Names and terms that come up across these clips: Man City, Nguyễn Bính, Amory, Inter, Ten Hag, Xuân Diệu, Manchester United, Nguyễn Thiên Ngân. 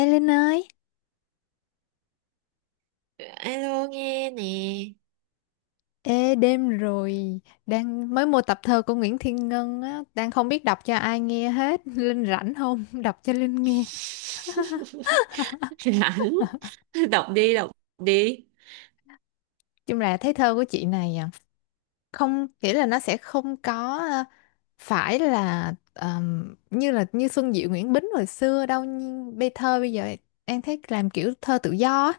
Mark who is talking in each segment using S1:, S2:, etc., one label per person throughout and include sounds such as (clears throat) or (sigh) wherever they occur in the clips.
S1: Ê Linh ơi,
S2: Alo nghe nè.
S1: ê đêm rồi, đang mới mua tập thơ của Nguyễn Thiên Ngân á, đang không biết đọc cho ai nghe hết, (laughs) Linh rảnh không? (laughs) Đọc cho Linh nghe.
S2: (laughs) Rảnh. Đọc đi, đọc đi.
S1: Chung là thấy thơ của chị này à, không nghĩa là nó sẽ không có à, phải là như Xuân Diệu Nguyễn Bính hồi xưa đâu, nhưng thơ bây giờ em thấy làm kiểu thơ tự do á,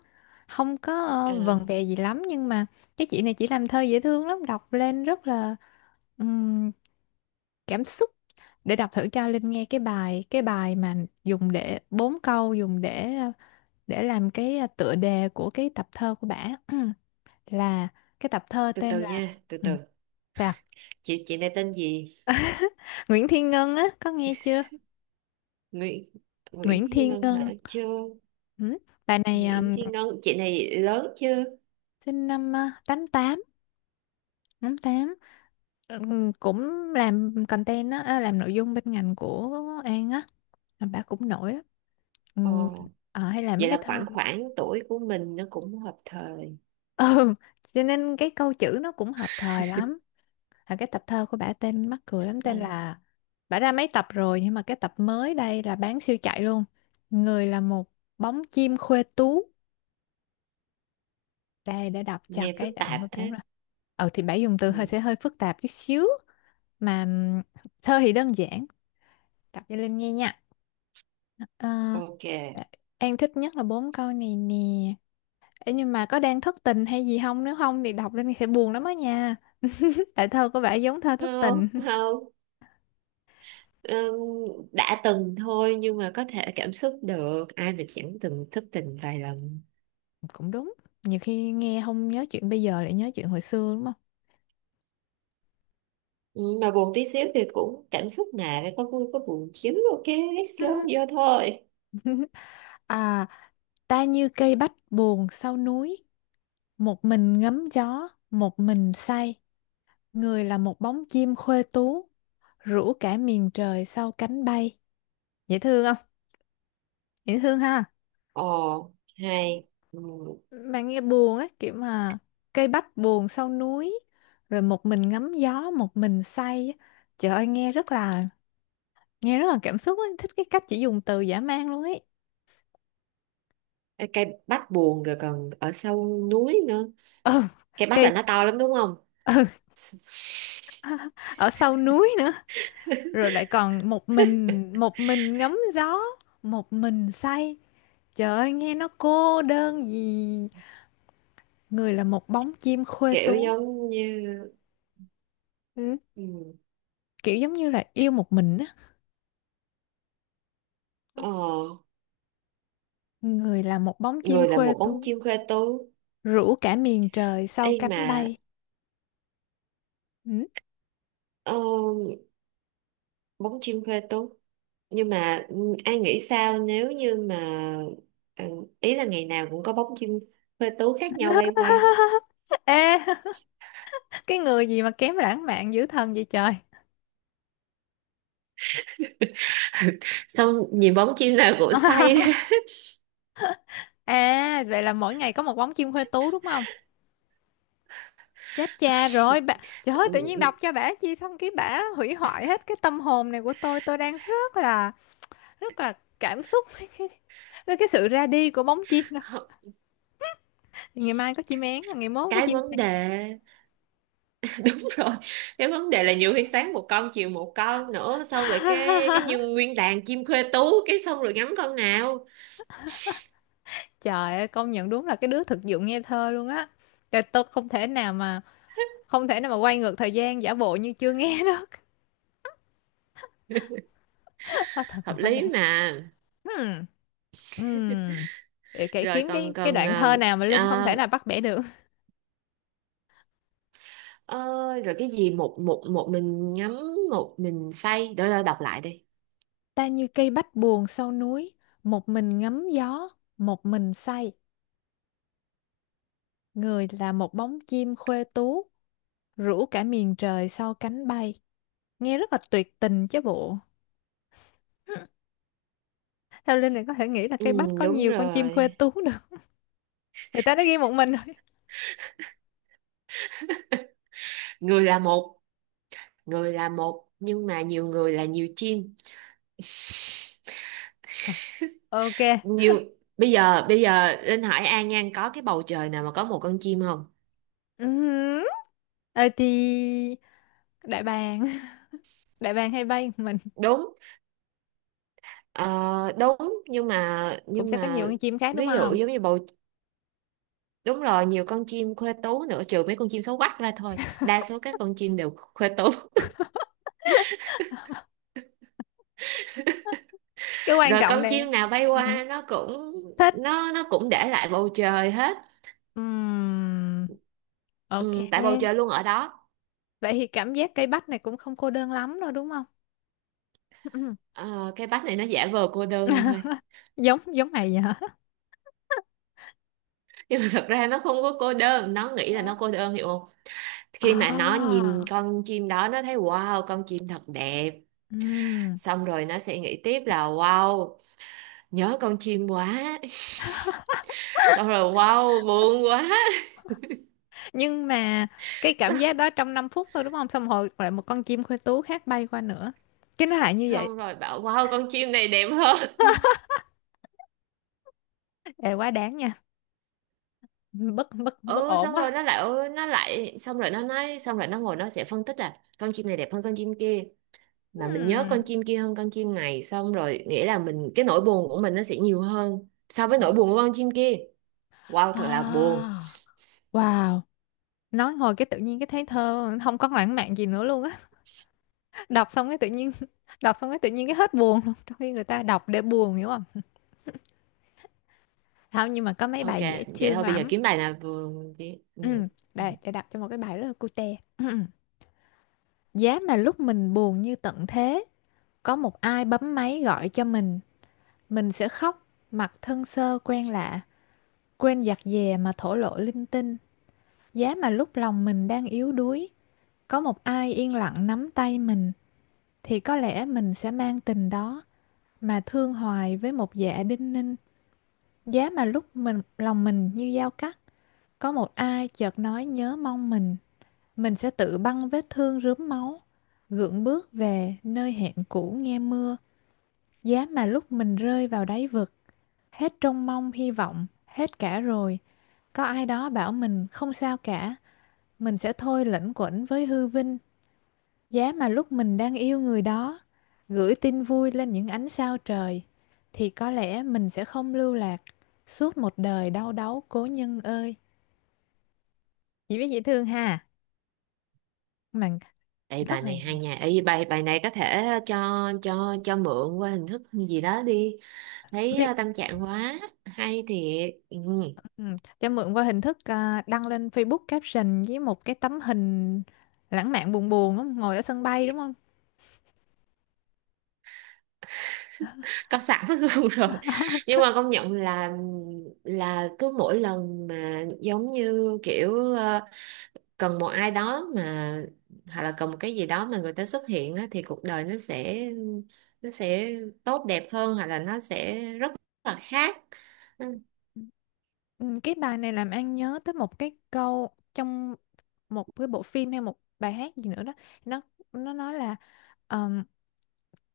S1: không có
S2: Ờ,
S1: vần vè gì lắm, nhưng mà cái chị này chỉ làm thơ dễ thương lắm, đọc lên rất là cảm xúc. Để đọc thử cho Linh nghe cái bài mà dùng để bốn câu, dùng để để làm cái tựa đề của cái tập thơ của bả. (clears throat) Là cái tập thơ
S2: từ
S1: tên
S2: từ nha,
S1: là.
S2: từ
S1: Ừ,
S2: từ.
S1: sao?
S2: Chị này tên gì?
S1: Nguyễn Thiên Ngân á, có nghe chưa?
S2: Nguyễn Nguyễn
S1: Nguyễn
S2: Thiên
S1: Thiên
S2: Ngân
S1: Ngân.
S2: hả? Chưa.
S1: Ừ. Bà này
S2: Nguyễn Thiên Ngân. Chị này lớn chưa?
S1: sinh năm tám tám, tám tám. Cũng làm content á, à, làm nội dung bên ngành của An á. Mà bà cũng nổi lắm. Ừm,
S2: Ồ.
S1: hay làm mấy
S2: Vậy
S1: cái
S2: là
S1: thơ.
S2: khoảng khoảng tuổi của mình. Nó cũng hợp thời.
S1: Ừ, cho nên cái câu chữ nó cũng hợp thời lắm. À, cái tập thơ của bả tên mắc cười lắm, tên
S2: Ừ.
S1: là bả ra mấy tập rồi, nhưng mà cái tập mới đây là bán siêu chạy luôn. Người là một bóng chim khuê tú. Đây để đọc cho
S2: Nghe phức
S1: cái đoạn của
S2: tạp
S1: bả
S2: thế.
S1: rồi. Ừ thì bả dùng từ
S2: Ừ.
S1: hơi phức tạp chút xíu. Mà thơ thì đơn giản. Đọc cho Linh nghe nha. Ờ,
S2: Ok.
S1: An thích nhất là bốn câu này nè. Ê, nhưng mà có đang thất tình hay gì không? Nếu không thì đọc lên thì sẽ buồn lắm á nha. (laughs) Tại thơ có vẻ giống thơ thất
S2: Không,
S1: tình. (laughs)
S2: không. Ừm, đã từng thôi, nhưng mà có thể cảm xúc được, ai mà chẳng từng thất tình vài lần.
S1: Cũng đúng. Nhiều khi nghe không nhớ chuyện bây giờ, lại nhớ chuyện hồi xưa đúng không?
S2: Mà buồn tí xíu thì cũng cảm xúc, mà phải có vui có buồn chứ. Ok, let's go
S1: Ừ.
S2: vô thôi.
S1: (laughs) À, ta như cây bách buồn sau núi, một mình ngắm gió, một mình say. Người là một bóng chim khuê tú, rủ cả miền trời sau cánh bay. Dễ thương không? Dễ thương ha.
S2: Ồ, hay. Ừm,
S1: Bạn nghe buồn á, kiểu mà cây bách buồn sau núi, rồi một mình ngắm gió, một mình say á. Trời ơi, nghe rất là cảm xúc ấy. Thích cái cách chỉ dùng từ dã man luôn ấy. (laughs)
S2: cái cây bách buồn rồi còn ở sâu núi nữa,
S1: Ừ,
S2: cây bách là
S1: cây,
S2: nó to lắm đúng không?
S1: ừ, ở sau núi nữa, rồi lại
S2: (laughs)
S1: còn một mình, một mình ngắm gió, một mình say. Trời ơi, nghe nó cô đơn gì. Người là một bóng chim khuê
S2: Kiểu
S1: tú.
S2: giống như,
S1: Ừ,
S2: ừ,
S1: kiểu giống như là yêu một mình á.
S2: ờ,
S1: Người là một bóng chim
S2: người là
S1: khuê
S2: một bóng
S1: tú,
S2: chim khoe tú.
S1: rủ cả miền trời
S2: Ê
S1: sau
S2: mà,
S1: cánh bay. Ừ.
S2: ờ, bún chiên quê tú. Nhưng mà ừ, ai nghĩ sao nếu như mà ừ, ý là ngày nào cũng có bóng chim quê tú khác nhau bay qua.
S1: Ê, (laughs) cái người gì mà kém lãng mạn dữ thần vậy trời.
S2: (laughs) Xong nhìn bóng chim nào cũng say. (laughs)
S1: À, vậy là mỗi ngày có một bóng chim huê tú đúng không? Chết cha rồi bà. Trời ơi, tự nhiên
S2: Ừ,
S1: đọc cho bả chi xong cái bả hủy hoại hết cái tâm hồn này của tôi. Tôi đang rất là, rất là cảm xúc với cái sự ra đi của bóng chim đó.
S2: hơ-
S1: Ngày mai có chim én, ngày mốt có
S2: cái
S1: chim sẻ.
S2: vấn đề. (laughs) Đúng rồi. Cái vấn đề là nhiều khi sáng một con, chiều một con nữa, xong rồi cái
S1: (laughs)
S2: như nguyên đàn chim thuê tú, cái xong rồi ngắm con nào?
S1: Trời ơi, công nhận đúng là cái đứa thực dụng nghe thơ luôn á. Trời, tôi không thể nào mà không thể nào mà quay ngược thời gian giả bộ như chưa nghe đó. Hết thần, thần
S2: Hợp
S1: hóa đá.
S2: lý mà.
S1: Hmm. Hmm. Để
S2: Rồi
S1: kiếm
S2: còn
S1: cái
S2: còn
S1: đoạn thơ
S2: ờ,
S1: nào mà Linh không thể
S2: ờ,
S1: nào bắt bẻ được.
S2: ờ, rồi cái gì, một một một mình ngắm, một mình say, đỡ đỡ đọc lại đi.
S1: Ta như cây bách buồn sau núi, một mình ngắm gió, một mình say. Người là một bóng chim khuê tú, rủ cả miền trời sau cánh bay. Nghe rất là tuyệt tình chứ bộ. Hmm, theo Linh này có thể nghĩ là
S2: Ừ,
S1: cây bách có
S2: đúng
S1: nhiều con chim khuê
S2: rồi.
S1: tú được. Người ta đã ghi một mình rồi.
S2: Người là một, người là một, nhưng mà nhiều người là nhiều chim. (laughs)
S1: À, ok.
S2: Nhiều. Bây giờ Linh hỏi An Nhan, có cái bầu trời nào mà có một con chim không?
S1: Ừm. Ờ thì đại bàng, (laughs) đại bàng hay bay một mình,
S2: Đúng. Ờ, đúng. nhưng mà
S1: cũng
S2: nhưng
S1: sẽ có nhiều
S2: mà
S1: con chim khác đúng
S2: ví dụ
S1: không?
S2: giống như bầu. Đúng rồi, nhiều con chim khuê tú nữa, trừ mấy con chim xấu quắc ra thôi. Đa số các con chim đều khuê tú.
S1: Cái quan
S2: Rồi
S1: trọng
S2: con
S1: nè.
S2: chim nào bay
S1: Ừ.
S2: qua nó cũng,
S1: Thích.
S2: nó cũng để lại bầu trời hết.
S1: Ừm, ok,
S2: Ừ, tại bầu trời luôn ở đó.
S1: vậy thì cảm giác cây bách này cũng không cô đơn lắm đâu đúng không? Ừ.
S2: Ờ, cái bách này nó giả vờ cô đơn thôi.
S1: (laughs) Giống giống mày vậy hả?
S2: (laughs) Nhưng mà thật ra nó không có cô đơn, nó nghĩ là
S1: Hả?
S2: nó cô đơn, hiểu không? Khi mà nó
S1: À,
S2: nhìn con chim đó, nó thấy wow, con chim thật đẹp.
S1: ừm.
S2: Xong rồi nó sẽ nghĩ tiếp là wow, nhớ con chim quá. (laughs) Xong rồi wow, buồn quá. (laughs)
S1: Nhưng mà cái cảm giác
S2: xong,
S1: đó trong năm phút thôi đúng không, xong rồi lại một con chim khuê tú khác bay qua nữa, cái nó lại như vậy.
S2: xong rồi bảo wow, con chim này đẹp hơn.
S1: Ê, quá đáng nha, bất bất bất
S2: Ừ,
S1: ổn
S2: xong rồi
S1: quá.
S2: nó lại xong rồi nó nói, xong rồi nó ngồi, nó sẽ phân tích là con chim này đẹp hơn con chim kia, mà mình nhớ con
S1: Ừm.
S2: chim kia hơn con chim này, xong rồi nghĩa là mình, cái nỗi buồn của mình nó sẽ nhiều hơn so với nỗi buồn của con chim kia. Wow, thật là buồn.
S1: À, wow. Nói hồi cái tự nhiên cái thấy thơ không có lãng mạn gì nữa luôn á, đọc xong cái tự nhiên (laughs) đọc xong cái tự nhiên cái hết buồn luôn, trong khi người ta đọc để buồn hiểu không. Không, nhưng mà có mấy
S2: Ok,
S1: bài dễ
S2: vậy
S1: thương
S2: thôi, bây giờ
S1: lắm.
S2: kiếm bài nào vừa đi. Ừ.
S1: Ừ.
S2: Ừ.
S1: Đây để đọc cho một cái bài rất là cute. Ừ. Giá mà lúc mình buồn như tận thế, có một ai bấm máy gọi cho mình sẽ khóc mặt thân sơ quen lạ, quên giặt dè mà thổ lộ linh tinh. Giá mà lúc lòng mình đang yếu đuối, có một ai yên lặng nắm tay mình, thì có lẽ mình sẽ mang tình đó mà thương hoài với một dạ đinh ninh. Giá mà lúc mình, lòng mình như dao cắt, có một ai chợt nói nhớ mong mình sẽ tự băng vết thương rướm máu, gượng bước về nơi hẹn cũ nghe mưa. Giá mà lúc mình rơi vào đáy vực, hết trông mong hy vọng, hết cả rồi. Có ai đó bảo mình không sao cả, mình sẽ thôi lẩn quẩn với hư vinh. Giá mà lúc mình đang yêu người đó, gửi tin vui lên những ánh sao trời, thì có lẽ mình sẽ không lưu lạc suốt một đời đau đáu cố nhân ơi. Chị biết dễ thương ha, mà
S2: Ê,
S1: rất
S2: bài
S1: là
S2: này hay nha. Ê, bài bài này có thể cho, cho mượn qua hình thức gì đó đi. Thấy
S1: viết.
S2: ờ, tâm trạng quá. Hay thiệt. Ừ.
S1: Ừ, cho mượn qua hình thức, à, đăng lên Facebook caption với một cái tấm hình lãng mạn buồn buồn đúng. Ngồi ở sân bay đúng không?
S2: Có sẵn (laughs) luôn rồi. Nhưng mà công nhận là cứ mỗi lần mà giống như kiểu ờ, cần một ai đó, mà hoặc là cần một cái gì đó mà người ta xuất hiện á, thì cuộc đời nó sẽ tốt đẹp hơn, hoặc là nó sẽ rất là khác. Ừ,
S1: Ừ, cái bài này làm An nhớ tới một cái câu trong một cái bộ phim hay một bài hát gì nữa đó, nó nó nói là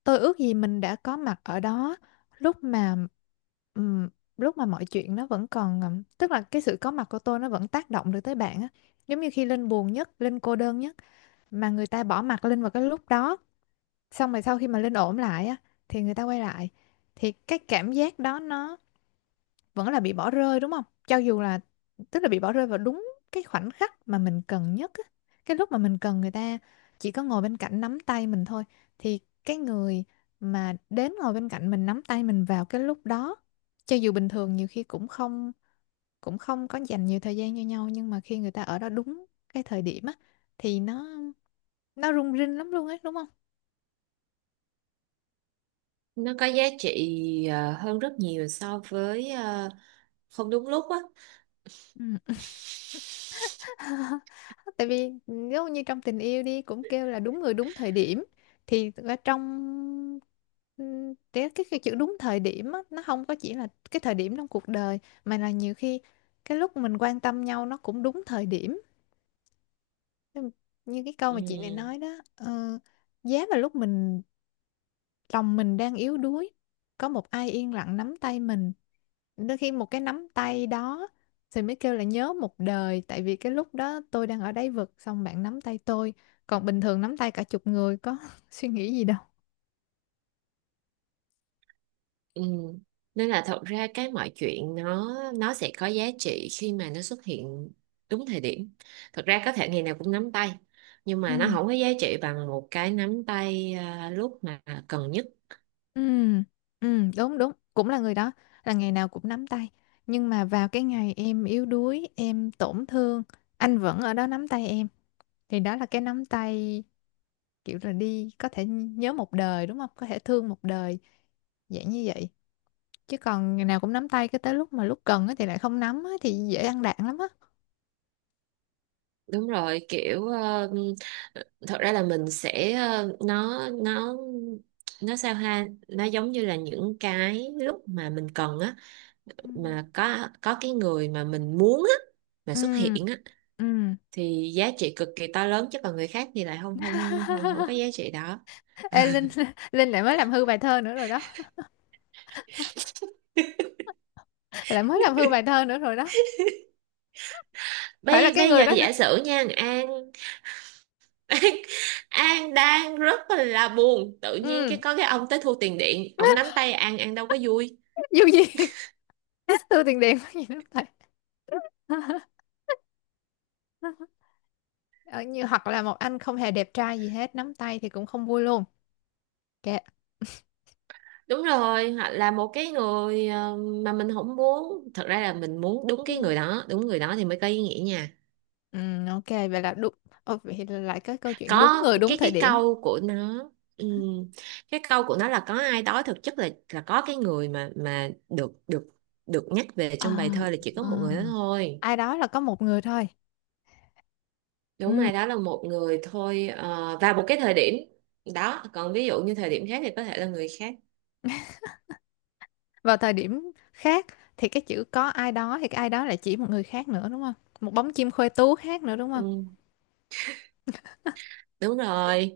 S1: tôi ước gì mình đã có mặt ở đó lúc mà ừm, lúc mà mọi chuyện nó vẫn còn, tức là cái sự có mặt của tôi nó vẫn tác động được tới bạn á. Giống như khi Linh buồn nhất, Linh cô đơn nhất, mà người ta bỏ mặt Linh vào cái lúc đó, xong rồi sau khi mà Linh ổn lại á, thì người ta quay lại, thì cái cảm giác đó nó vẫn là bị bỏ rơi đúng không? Cho dù là, tức là bị bỏ rơi vào đúng cái khoảnh khắc mà mình cần nhất á. Cái lúc mà mình cần người ta chỉ có ngồi bên cạnh nắm tay mình thôi, thì cái người mà đến ngồi bên cạnh mình nắm tay mình vào cái lúc đó, cho dù bình thường nhiều khi cũng không có dành nhiều thời gian cho nhau, nhưng mà khi người ta ở đó đúng cái thời điểm á, thì nó rung rinh lắm luôn ấy đúng không?
S2: nó có giá trị ờ, hơn rất nhiều so với ờ, không đúng lúc á.
S1: (laughs) Tại vì nếu như trong tình yêu đi cũng kêu là đúng người đúng thời điểm, thì ở trong cái chữ đúng thời điểm á, nó không có chỉ là cái thời điểm trong cuộc đời, mà là nhiều khi cái lúc mình quan tâm nhau nó cũng đúng thời điểm, như như cái câu mà chị này
S2: Ừ.
S1: nói đó. Ờ, giá mà lúc mình lòng mình đang yếu đuối, có một ai yên lặng nắm tay mình. Đôi khi một cái nắm tay đó thì mới kêu là nhớ một đời, tại vì cái lúc đó tôi đang ở đáy vực xong bạn nắm tay tôi. Còn bình thường nắm tay cả chục người có (laughs) suy nghĩ gì đâu.
S2: Ừ. Nên là thật ra cái mọi chuyện nó sẽ có giá trị khi mà nó xuất hiện đúng thời điểm. Thật ra có thể ngày nào cũng nắm tay, nhưng
S1: Ừ.
S2: mà nó không có giá trị bằng một cái nắm tay à, lúc mà cần nhất.
S1: Ừ. Ừ, đúng, đúng, cũng là người đó, là ngày nào cũng nắm tay, nhưng mà vào cái ngày em yếu đuối, em tổn thương, anh vẫn ở đó nắm tay em, thì đó là cái nắm tay kiểu là đi có thể nhớ một đời đúng không, có thể thương một đời, dạng như vậy. Chứ còn ngày nào cũng nắm tay cái tới lúc mà, lúc cần á thì lại không nắm á thì dễ ăn đạn lắm á.
S2: Đúng rồi, kiểu ờ, thật ra là mình sẽ ờ, nó nó sao ha, nó giống như là những cái lúc mà mình cần á,
S1: Ừ.
S2: mà có cái người mà mình muốn á, mà xuất
S1: Ừ.
S2: hiện á,
S1: Ừ.
S2: thì giá trị cực kỳ to lớn, chứ còn người khác thì lại không không không không có
S1: (laughs)
S2: giá trị đó.
S1: Ê, Linh, Linh lại mới làm hư bài thơ nữa rồi đó,
S2: (laughs)
S1: lại mới làm hư bài thơ nữa rồi đó. Phải là
S2: bây
S1: cái
S2: bây
S1: người
S2: giờ
S1: đó nữa.
S2: giả sử nha An. (laughs) An, An, đang rất là buồn, tự nhiên cái
S1: Ừ.
S2: có cái ông tới thu tiền điện, ông nắm
S1: (laughs)
S2: tay An đâu có vui.
S1: Dù gì, (laughs) thu tiền điện có gì nắm tay. (laughs) Ờ, như hoặc là một anh không hề đẹp trai gì hết nắm tay thì cũng không vui luôn, kệ.
S2: Đúng rồi, hoặc là một cái người ờ, mà mình không muốn, thật ra là mình muốn đúng cái
S1: Ừ.
S2: người đó, đúng người đó thì mới có ý nghĩa nha.
S1: Ừ, ok, vậy là đúng. Ồ, vậy là lại cái câu chuyện đúng
S2: Có
S1: người đúng
S2: cái
S1: thời
S2: cái
S1: điểm.
S2: câu của nó, ừm, cái câu của nó là có ai đó, thực chất là có cái người mà được được được nhắc về trong bài
S1: À.
S2: thơ là chỉ có một
S1: À.
S2: người đó thôi.
S1: Ai đó là có một người thôi,
S2: Đúng,
S1: ừ.
S2: ai đó là một người thôi, ờ, và một cái thời điểm đó, còn ví dụ như thời điểm khác thì có thể là người khác.
S1: Vào thời điểm khác thì cái chữ "có ai đó" thì cái ai đó lại chỉ một người khác nữa, đúng không? Một bóng chim khoe tú khác nữa, đúng không?
S2: Ừm, đúng rồi.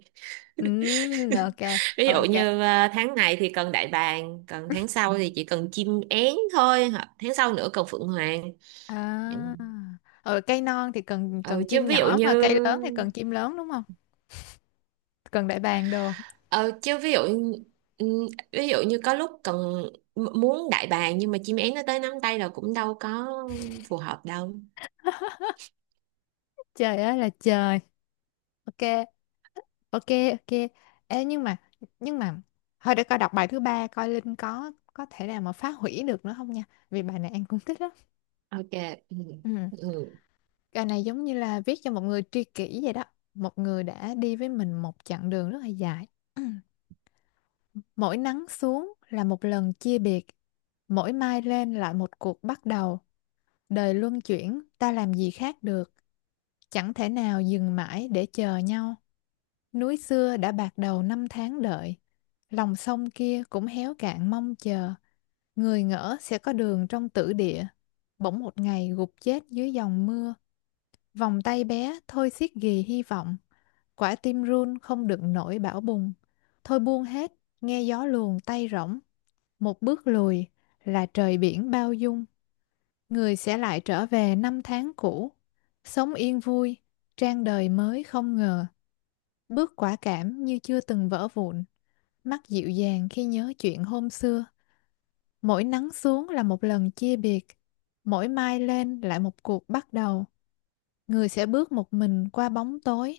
S1: Ừ, ok
S2: Ví dụ
S1: ok.
S2: như ờ, tháng này thì cần đại bàng, còn tháng sau thì chỉ cần chim én thôi, hoặc tháng sau nữa cần phượng hoàng. Ừm.
S1: À ừ, cây non thì cần
S2: Ừ,
S1: cần
S2: chứ
S1: chim
S2: ví dụ
S1: nhỏ
S2: như,
S1: mà cây lớn thì cần chim lớn, đúng không? Cần đại bàng đồ.
S2: ờ, chứ ví dụ ừ, ví dụ như có lúc cần muốn đại bàng, nhưng mà chim én nó tới nắm tay là cũng đâu có phù hợp đâu.
S1: Trời ơi là trời. Ok, ok, ok. Ê, nhưng mà thôi để coi đọc bài thứ ba coi Linh có thể nào mà phá hủy được nữa không nha, vì bài này An cũng thích lắm.
S2: Ok. Ừ.
S1: Ừ.
S2: Ừ.
S1: Bài này giống như là viết cho một người tri kỷ vậy đó, một người đã đi với mình một chặng đường rất là dài. Ừ. Mỗi nắng xuống là một lần chia biệt, mỗi mai lên lại một cuộc bắt đầu. Đời luân chuyển ta làm gì khác được, chẳng thể nào dừng mãi để chờ nhau. Núi xưa đã bạc đầu năm tháng đợi, lòng sông kia cũng héo cạn mong chờ. Người ngỡ sẽ có đường trong tử địa, bỗng một ngày gục chết dưới dòng mưa. Vòng tay bé thôi xiết ghì hy vọng, quả tim run không đựng nổi bão bùng. Thôi buông hết, nghe gió luồn tay rỗng, một bước lùi là trời biển bao dung. Người sẽ lại trở về năm tháng cũ, sống yên vui, trang đời mới không ngờ, bước quả cảm như chưa từng vỡ vụn. Mắt dịu dàng khi nhớ chuyện hôm xưa, mỗi nắng xuống là một lần chia biệt, mỗi mai lên lại một cuộc bắt đầu. Người sẽ bước một mình qua bóng tối,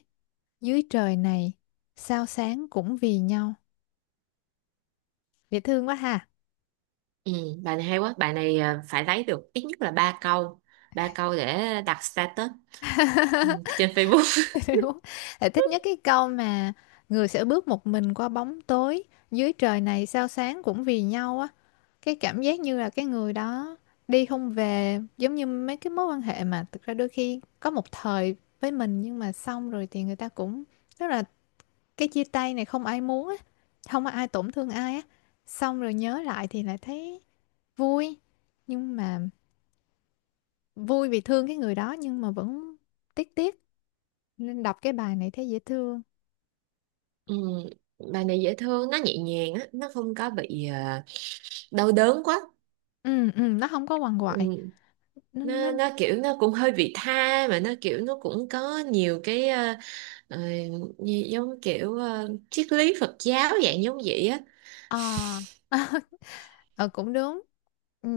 S1: dưới trời này, sao sáng cũng vì nhau. Dễ thương quá ha.
S2: Ừ. Bài này hay quá. Bài này à, phải lấy được ít nhất là ba câu. Ba câu để đặt status, ừ, trên Facebook. (laughs)
S1: (laughs) Đúng. Lại thích nhất cái câu mà người sẽ bước một mình qua bóng tối, dưới trời này sao sáng cũng vì nhau á. Cái cảm giác như là cái người đó đi không về, giống như mấy cái mối quan hệ mà thực ra đôi khi có một thời với mình, nhưng mà xong rồi thì người ta cũng, tức là cái chia tay này không ai muốn á, không có ai tổn thương ai á, xong rồi nhớ lại thì lại thấy vui, nhưng mà vui vì thương cái người đó nhưng mà vẫn tiếc tiếc, nên đọc cái bài này thấy dễ thương.
S2: Ừ. Bài này dễ thương, nó nhẹ nhàng á, nó không có bị à, đau đớn quá.
S1: Ừ ừ, nó không có quằn
S2: Ừ.
S1: quại. nó nó
S2: Nó kiểu, nó cũng hơi vị tha, mà nó kiểu, nó cũng có nhiều cái ờ, ờ, như giống kiểu ờ, triết lý Phật giáo dạng giống vậy á.
S1: ờ (laughs) ờ Cũng đúng. Ừ.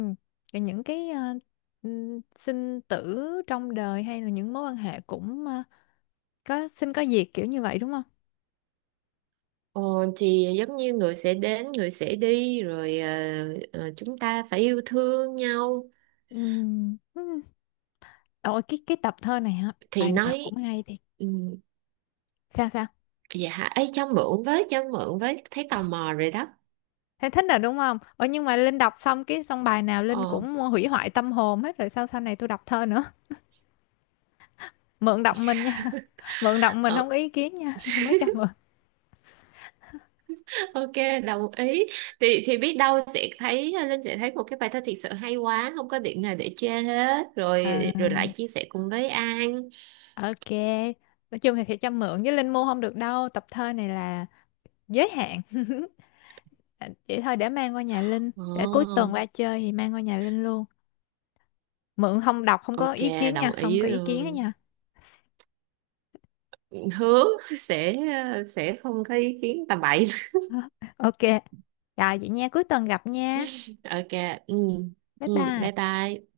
S1: Rồi những cái sinh tử trong đời hay là những mối quan hệ cũng có sinh có diệt kiểu như vậy, đúng không?
S2: Ờ, thì giống như người sẽ đến, người sẽ đi, rồi ờ, ờ, chúng ta phải yêu thương nhau.
S1: Ừm, ừm. Ôi cái tập thơ này hả,
S2: Thì
S1: bài nào
S2: nói
S1: cũng hay thiệt.
S2: um,
S1: Sao sao,
S2: dạ hả, ấy cho mượn với, cho mượn với, thấy tò mò rồi đó.
S1: thấy thích rồi đúng không? Ôi nhưng mà Linh đọc xong cái xong bài nào Linh
S2: Ờ,
S1: cũng hủy hoại tâm hồn hết rồi, sao sau này tôi đọc thơ nữa. Mượn đọc mình nha. (laughs) Mượn đọc mình
S2: ờ.
S1: không có ý kiến nha. (laughs) Mới cho mượn.
S2: (laughs) Ok, đồng ý. Thì biết đâu sẽ thấy ờ, Linh sẽ thấy một cái bài thơ thiệt sự hay quá, không có điểm nào để chê hết rồi,
S1: À,
S2: rồi lại chia sẻ cùng với An.
S1: ok, nói chung thì sẽ cho mượn, với Linh mua không được đâu, tập thơ này là giới hạn. (laughs) À, vậy thôi để mang qua nhà Linh. Để cuối
S2: Ồ,
S1: tuần qua chơi thì mang qua nhà Linh luôn. Mượn không đọc không có
S2: ok,
S1: ý kiến
S2: đồng
S1: nha. Không
S2: ý
S1: có ý kiến đó
S2: luôn.
S1: nha.
S2: Hứa sẽ sẽ không có ý kiến tầm bậy.
S1: (laughs) Ok. Rồi vậy nha, cuối tuần gặp nha.
S2: (laughs) Ok, ừ,
S1: Bye
S2: ừ, bye
S1: bye.
S2: bye.